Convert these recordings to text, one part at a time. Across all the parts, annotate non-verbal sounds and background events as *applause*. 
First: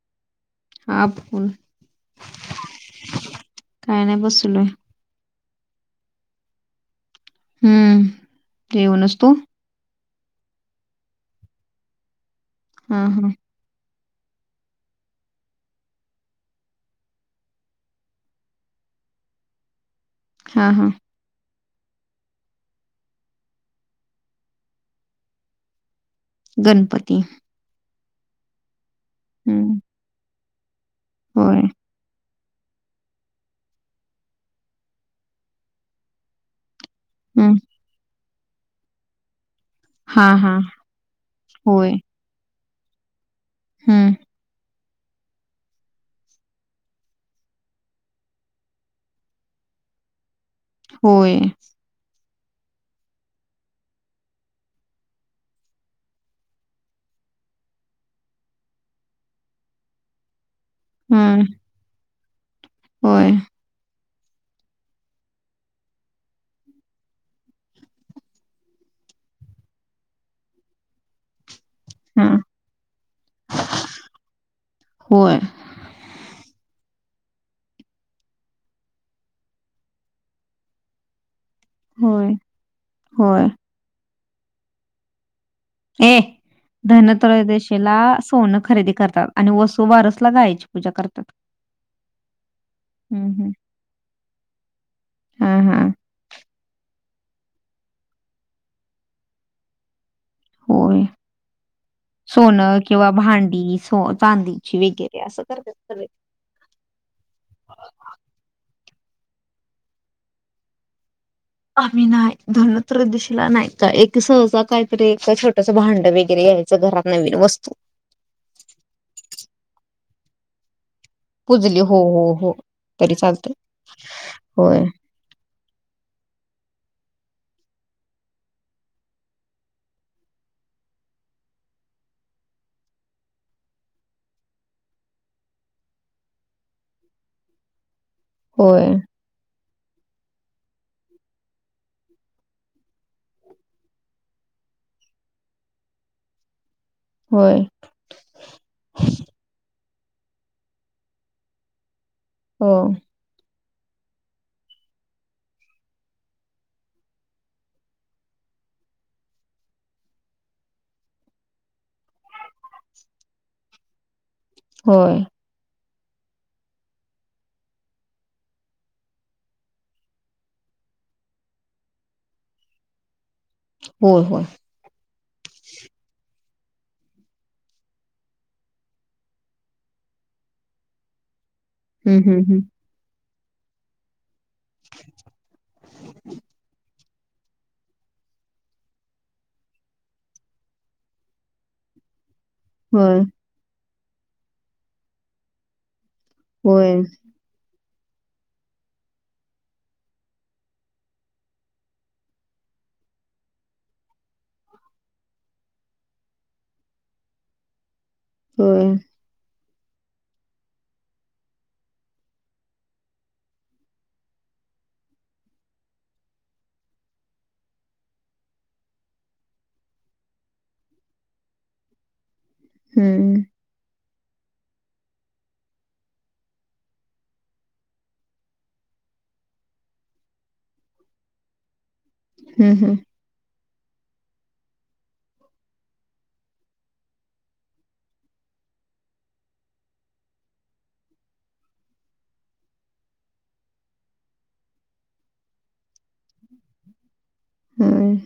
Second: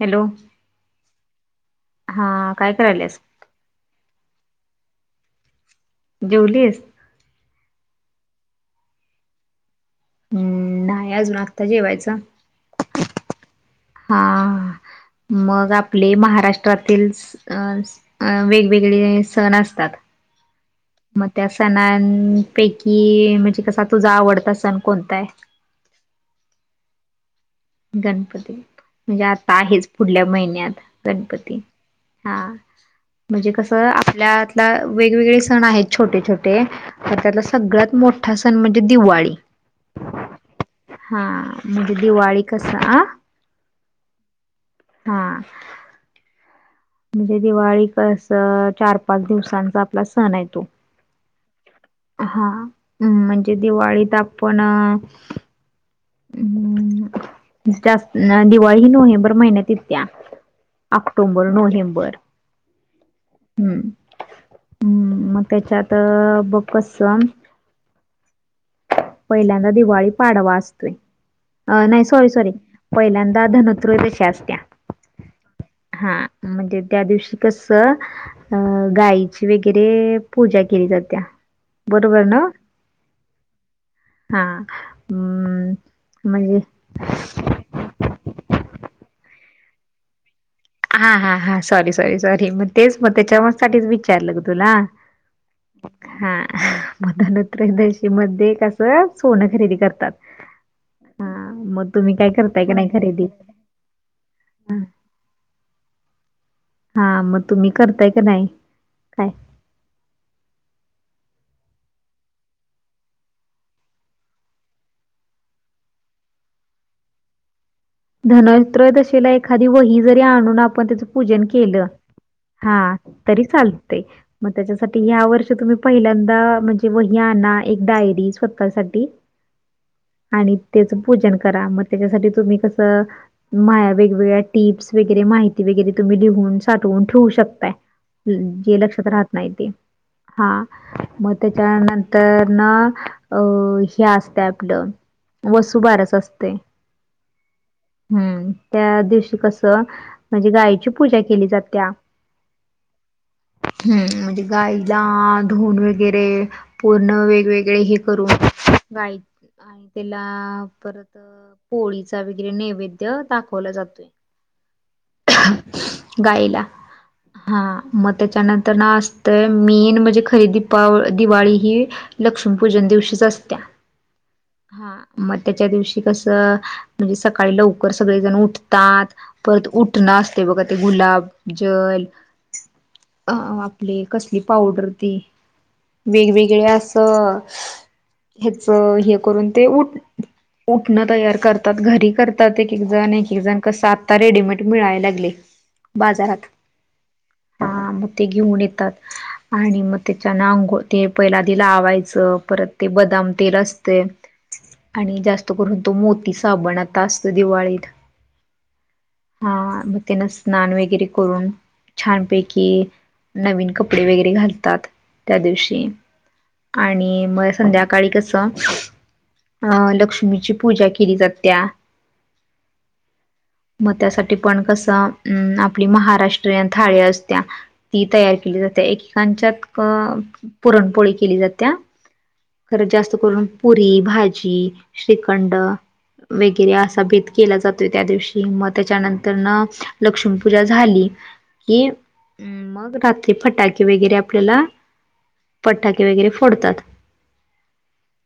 Hello हा बोल हा काय करायलस कार नय बसून आय जेवलीस हम्म ते हो नस तू हम्म नाही अजून आत्ता जेवायचं हा हा हा मग आपले महाराष्ट्रातील आ अ वेगवेगळे सण असतात हा हा मग त्या सणांपैकी म्हणजे कसा तुझा आवडता सण कोणता आहे गणपती गणपती म्हणजे आता हम्म आहेच पुढल्या महिन्यात गणपती होय हा म्हणजे कसं आपल्यातला वेगवेगळे सण आहेत छोटे छोटे हा त्यातला हम्म सगळ्यात मोठा सण म्हणजे दिवाळी हा होय म्हणजे दिवाळी कस हां हा म्हणजे दिवाळी कसं चार पाच दिवसांचा आपला सण य तो होय हा् म्हणजे दिवाळीत आपण हम्म जास्त दिवाळी ही नोव्हेंबर महिन्यात यत्या हम्म ऑक्टोबर नोव्हेंबर होय हम्म हम्म मग त्याच्यात बघस पहिल्यांदा दिवाळी पाडवा असतोय अ नाही सॉरी हम्म सॉरी पहिल्यांदा धनुत्रयदशि असत्या होय हा म्हणजे त्या दिवशी कसं अ गाईची वगैरे पूजा केली जात्या बरोबर होय ना होय हा ये म्हणजे धनत्रयदेशीला सोनं खरेदी करतात आणि वस्ू बारस ला गायची पूजा हा करतात हा हा सॉरी सॉरी सॉरी मग तेच मग हम्म त्याच्या म हम्म साठीच विचारलं ग तुला हा हा ब हा मधनोत्रयदशी मध्ये कसं सोनं खरेदी करतात होय हा मग तुम्ही काय करताय का सोनं नाही किंवा खरेदी भांडी सो चांदी वगैरे असं करते हा मग तुम्ही करताय का नाही काय आम्ही नाही धनुत्र दिशला नाही का एक सहज काहीतरी छोटस भांड वगैरे यायचं घरात नवीन वस्तू धनत्रय दशला एखादी वही जरी आणून आपण त्या पूजन पुजली केलं हो हो हो हा तरी चालतय चालत मग होय त्याच्यासाठी या वर्ष तुम्ही पहिल्यांदा म्हणजे वही आण एक डायरी स्वतःसाठी आणि त्याच पूजन करा मग त्याच्यासाठी तुम्ही कसं मा ह्या वेगवेगळ्या टिप्स वगैरे माहिती वगैरे तुम्ही लिहून साठवून ठेवू शकताय ह्म्म जे होय लक्षात राहत नाही ते हा मग त्याच्यानंतर ना अ हे असते आपलं वसु बारसअसते. होय. हम्म त्या दिवशी कसं म्हणजे गायची पूजा केली जातत्या. हो. हम्म! म्हणजे गायला धुन वगैरे पूर्ण वेगवेगळे हे करून गाय आणि त्याला परत पोळीचा नैवेद्य दाखवले जातो. होय. गाईला. हा मग त्याच्यानंतर ना असतंय मीन म्हणजे खरी दीपाव दिवाळी ही. लक्ष्मीपूजन दिवशीच असत्या. हो हो. हा मग त्याच्या दिवशी कसं. म्हणजे सकाळी लवकर सगळेजण उठतात. परत उठणं असते बघा ते गुलाब जल हम्म हम्म अ *unintelligible* आपले कसली पावडर ती वेगवेगळे अस. हच हे करून ते उठण तयार कर त घरी करतात एक एक जण, हम्म एक एक जण कस आता रेडीमेड मिळाय लागले बाजारात. होय. ह मग ते घेऊन येतात. आणि मग त्याच्यान अंंगोळ ते पहिला आधी लावायचं परत ते बदाम तेल असते. आणि जास्त करून तो मोती साबण आता असत दिवाळीत. हो. हा मग त्याना स्नान वगैरे करून छानपैकी, नवीन कपडे वगैरे घालतात त्या दिवशी. आणि मग संध्याकाळी कस अं लक्ष्मीची पूजा केली जात त्या. हम्म! मग त्यासाठी पण कस अं आपली महाराष्ट्रीयन थाळी असत्या. ती तयार केली जाते एकेकांच्यात पुरणपोळी केली जाते. हम्म खरं हम्म जास्त करून पुरी, भाजी, श्रीखंड वगैरे असा भेद केला जातोय त्या दिवशी मग, त्याच्यानंतर न लक्ष्मीपूजा झाली. हें मग रात्री फटाके वगैरे आपल्याला पटाके वगैरे फोडतात. हाम.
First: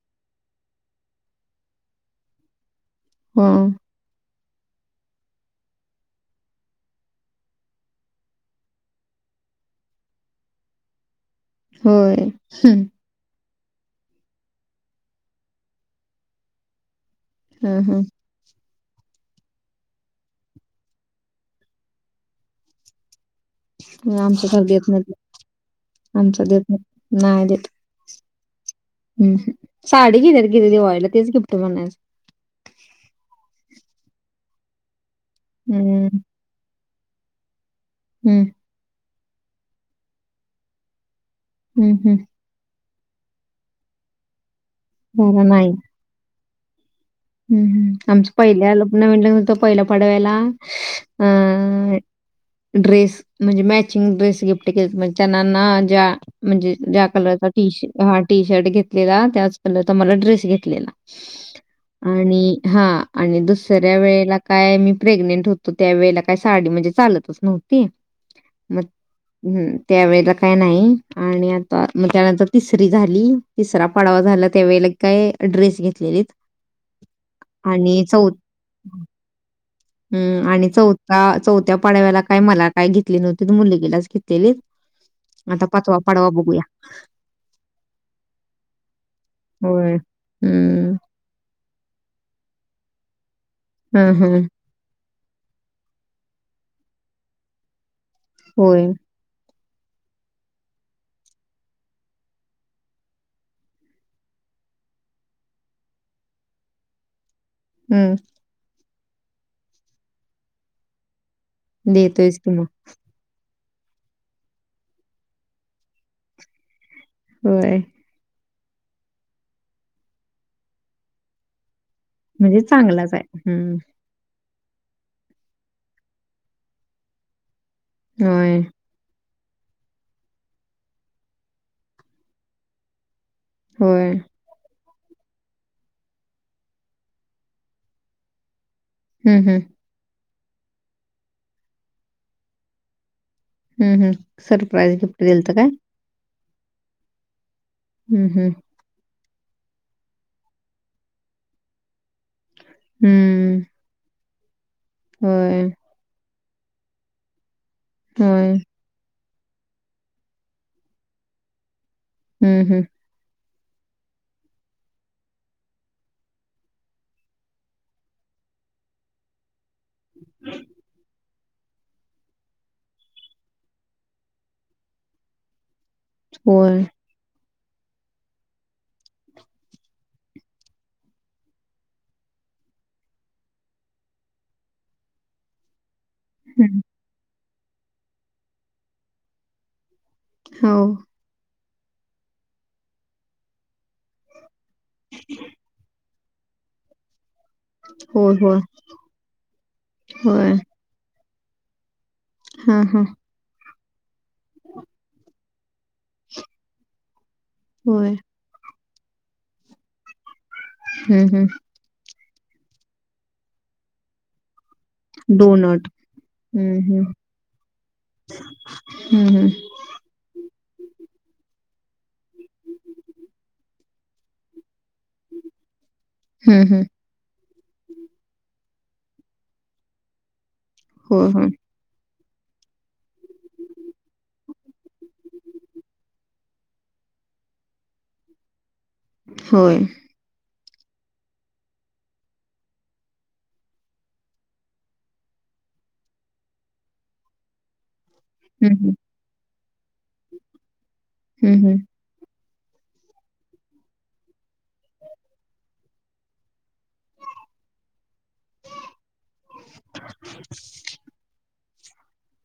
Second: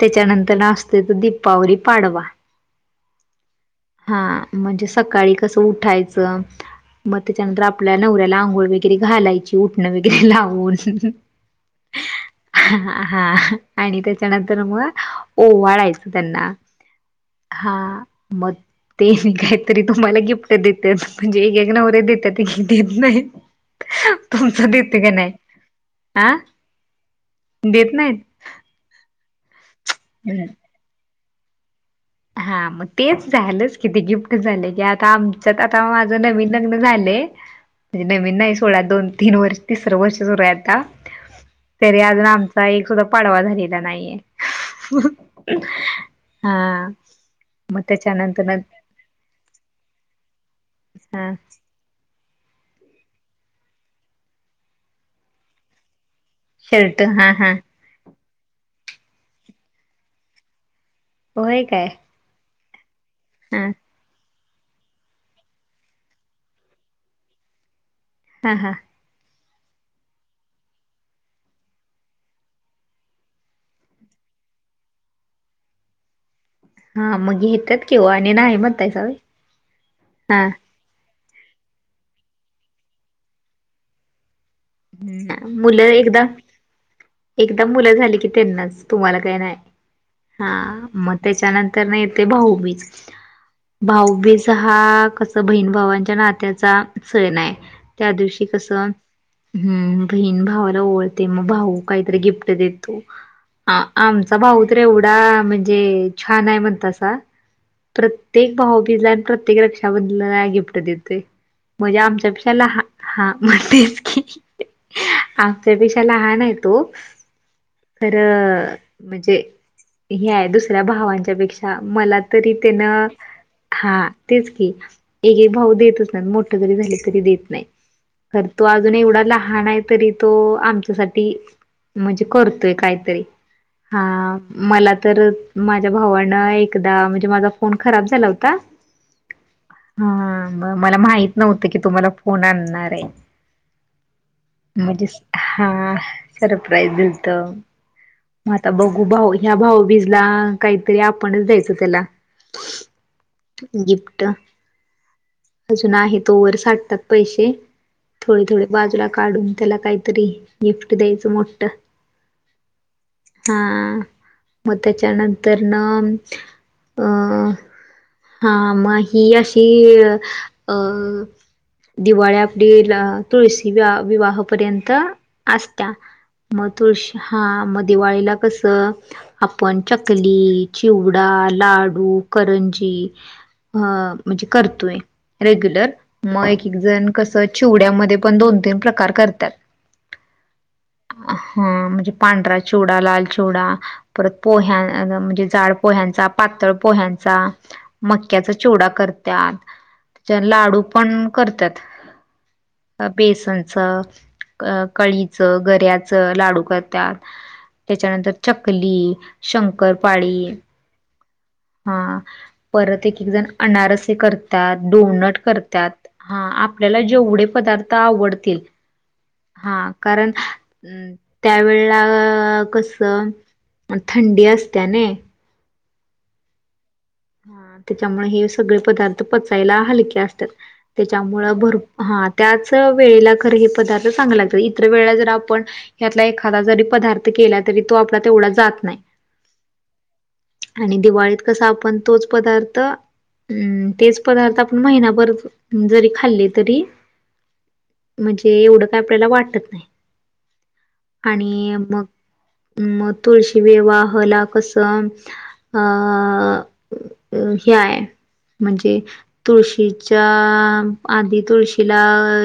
त्याच्यानंतर नाचते त दीपावली पाडवा. हो. हा म्हणजे सकाळी कसं उठायचं मग त्याच्यानंतर आपल्या नवऱ्याला आंघोळ वगैरे घालायची उठणं वगरे लावून. होय, हम्! हा आणि तेच्यानंतर म ओवाळायचं त्यांना. हा ह मग, ते काहीतरी तुम्हाला गिफ्ट देत्यात, म्हणजे एकेक नवरे देत्यात एकेक देत नाहीत. आमचं तर देत नाही, हा आमच देत नाही, नाही देत. हम् साडी कि नाहीत किती दिवायला तेच गिफ्ट बनयच. हा मग तेच झालंच किती गिफ्ट झाले की आ ता आमच्यात आता माझ हम्म नवीन लग्न झालं, म्हणे नवीन हम्म नाही सोळा दोन तीन वर्ष तिसरं वर्ष सुरू आहे आता हम्म तरी हम्म अजून आम एक सुद्धा पाडवा झालेला नाहीये झाला हा. हम्म् मग हम्म आमचं त्याच्यानंतर पहिल्या *unintelligible* नवीन लग्न होतं पहिल्या पाडव्याला हा अं ड्रेस म्हणजे मॅचिंग ड्रेस गिफ्ट केल म्हणजे त्येंनांना जा. म्हणजे शर्ट ज्या हा कलरचा हा टीश हा टी शर्ट घेतलेला त्याच कलरचा मला ड्रेस घेतलेला होय काय आणि हा आणि हा दुसऱ्या वेळेला काय मी प्रेग्नेंट होतो त्यावेेळेला काय साडी म्हणजे चालतच नव्हती हा हा मग हम्म त्या वेळेला काय नाही आणि आता म त्यानंतर तिसरी झाली तिसरा पडवा झाला त्यावेळेल काय ड्रेस घेतलेलीत हा म घेत्यात की ओ आणि नाही म्हणतायसा होय हा. का चौत्या पाडव्याला काय मला काय घितली नवतीत मुलगीलाच घितलेलीत हम्म *inaudible* मुलं एकदा एकदा मुलं झाली की त्येनांच तुम्हाला काय न्हाय होय. हा हं. म त्येच्यानंतर म येतय भाऊबीज हं, हं. भाऊबीज *unintelligible* हा आ कस बहीण भावांच्या नात्याचा सणाय त्या दिवशी होय. कसं हम्म बहीण भावाला ओवळते मग भाऊ काहीतरी गिफ्ट देतो आ आमचा भाऊ तर एवढा म्हणजे छानय म्हणतासा हं. प्रत्येक भाऊबीजला आण प्रत्येक रक्षाबधलाला गिफ्ट देतोय. म्हजे आमच्या देतोयच की पेक्षा मग. लहा हा *inaudible* तेच की आमच्यापेशा लहान हाय तो होय खरं म्हणजे हे आय दुसऱ्या भावांच्या पेक्षा मला तरी म्हणजे त्येन चांगलाच आहे. हं. हा तेच की एक एक भाऊ देतच नाही मोठ जरी झाल तरी देत नाहीत पण होय, तो आज जून एवढा लहानय तरी तो आमच्यासाठी म्हणजे करतोय कायतरी हा होय. मला तर माझ्या भावानं एकदा म्हणजे माझा फोन खराब झाला होता हम्म हम्म हम्म् म मला माहित नव्हतं की तो मला फोन आण्णाराय हम्म हम्म सरप्राईज गिप्ट दिलत काय सरप्राइज दिलंत. हं, हं. म आता बगू भाऊ ह्या भाऊबीजला काहीतरी आपणच द्यायचं त्याला हम्म गिप्ट होय *unintelligible* तोवर साठतात पैशे थोडे होय. थोडे बाजूला काढून त्याला काही तरी गिप्ट द्यायचं मोट हम्म हम्म हा म त्येच्यानंतरन अं हा म ही अशी अं दिवाळी आपली तुळशी विवाहपर्यंत असत्या. मग होय. तुळशी हा मग दिवाळीला कसं आपण चकली चिवडा लाडू करंजी अ म्हणजे करतोय रेग्युलर. मग एक हं. जण कस चिवड्यामध्ये पण दोन तीन प्रकार करतात. हो हा म्हणजे पांढरा चिवडा लाल चिवडा परत पोह्यां म्हणजे झाड पोह्यांचा पातळ पोह्यांचा होय, मक्याचा होय. चिवडा करत्यात *unintelligible* होय. लाडू पण करत्यात. हां, हां. बेसनच अं कळीचं गऱ्याचं लाडू करत्यात. होय. त्येच्यानंतर चकली शंकरपाळी हं हं. हा. परत एक एक जण अनारसे कर तात, डोनट करतात. हा हं, आपल्याला हं. जेवढे पदार्थ आवडतील हं हं. हा कारण अं त्यावेळला कस थंडी असते नई. हं हं. हा, त्याच्यामुळे हे सगळे पदार्थ पचायला हलके असतात. होय, त्याच्यामुळ होय. भर हा त्याच वेळेला खर हे पदार्थ चांगले लागतात. इतर वेळेला जर आपण यातला एखादा जरी पदार्थ केला, तरी तो आपला तेवढा जात नाही. होय. आणि दिवाळीत कस आपण तोच पदार्थ अं तेच पदार्थ आपण महिनाभर जरी खाल्ले तरी, म्हणजे हम्म एवढं हम्म काय आपल्याला वाटत नाही. हम्म आणि मग म तुळशी विवाहला कसं अ अ हे आहे. म्हणजे तुळशीच्या आधी तुळशी शीला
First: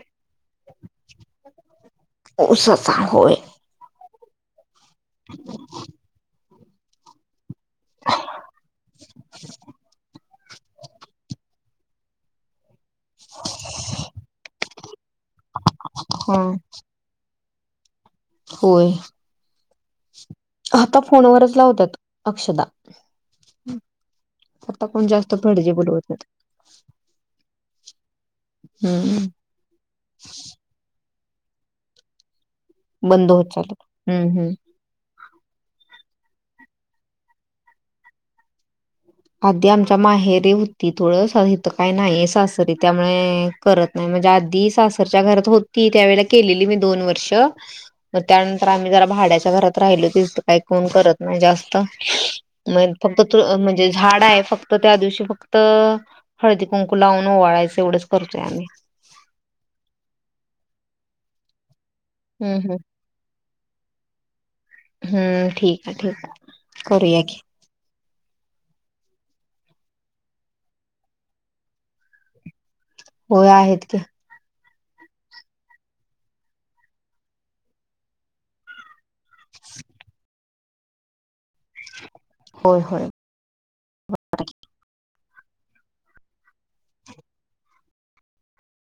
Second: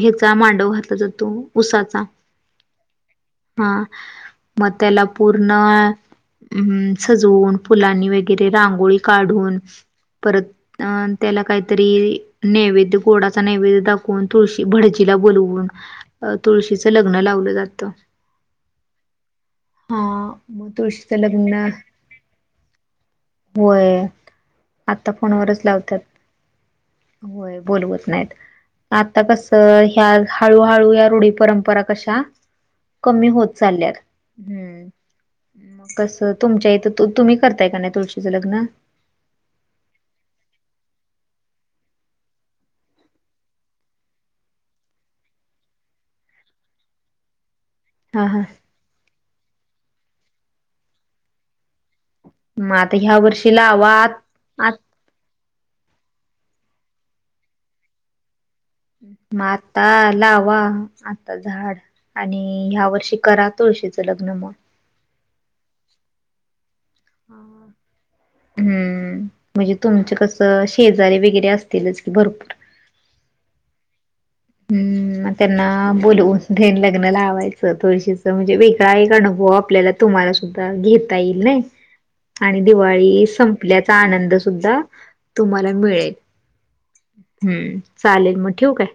ह्याचा मांडव घातला जातो उसाचा. उसाचा होय. हां, म त्याला पूर्ण हं, सजवून फुलांनी वगैरे रांग काढून परत अ त्याला काहीतरी नैवेद्य गोडाचा नैवेद्य दाखवून. तुळशी भडजीला बोलऊन हा तुळशीचं लग् ग्न लावलं जातं. होय. हा म आता तुळशीचं फोनवरच लग्न, लावतात अक्षदा होय. कोण आता जास्त फोनवरच भडजे लावतात. बोलवत नाहीत होय बोलवत नाहीत. आता हम्म कस त ह्या हळूहळू या रूढी परंपरा कशा कमी बंद होत चालत चालल्यात. हम्म हम्म हं. कसं तुमच्या इथं तू तुम्ही करताय का नाही तुळशीचं लग्न? आधी आमच्या माहेरीे होती तुळस. आता इथं काही नाहीये सासरी त्यामुळे, करत नाही. म्हणजे आधी सासरच्या घरात होती त्या वळेला केलेली मी दोन वर्ष. तर हा हा त्यानंतर आम्ही जरा भाड्याच्या घरात राहिलो. तीथ तर काही कोण करत नाही जास्त. मग नही आता ह्या फक्त तू वर्षी म्हणजे लावा झाड आहे आ फक्त. त्या दिवशी फक्त त हळदी कुंकू लावून ओवाळायचं. एवढंच करतोय आम्ही. म आता लावा आता झाड आणि हं हं. ह्या वर्षी करा तुळशीचं लग्न मग. हं. ठीक आहे ठीक आहे. करूया की. हं. म्हणजे तुमचं कसं शेजारे वगैरे असतीलच की भरपूर. होय आहेत की. हं. मग त्यांना बोलवून तेन लग्न लावायचं तुळशीच. म्हणजे वेगळा एक अनुभव हो आपल्याला तुम्हाला सुद्धा घेता येईल नाही. आणि होय होय दिवाळी सं पल्याचा आनंद सुद्धा तुम्हाला मिळेल. हं. चालेल मग ठेऊ काय?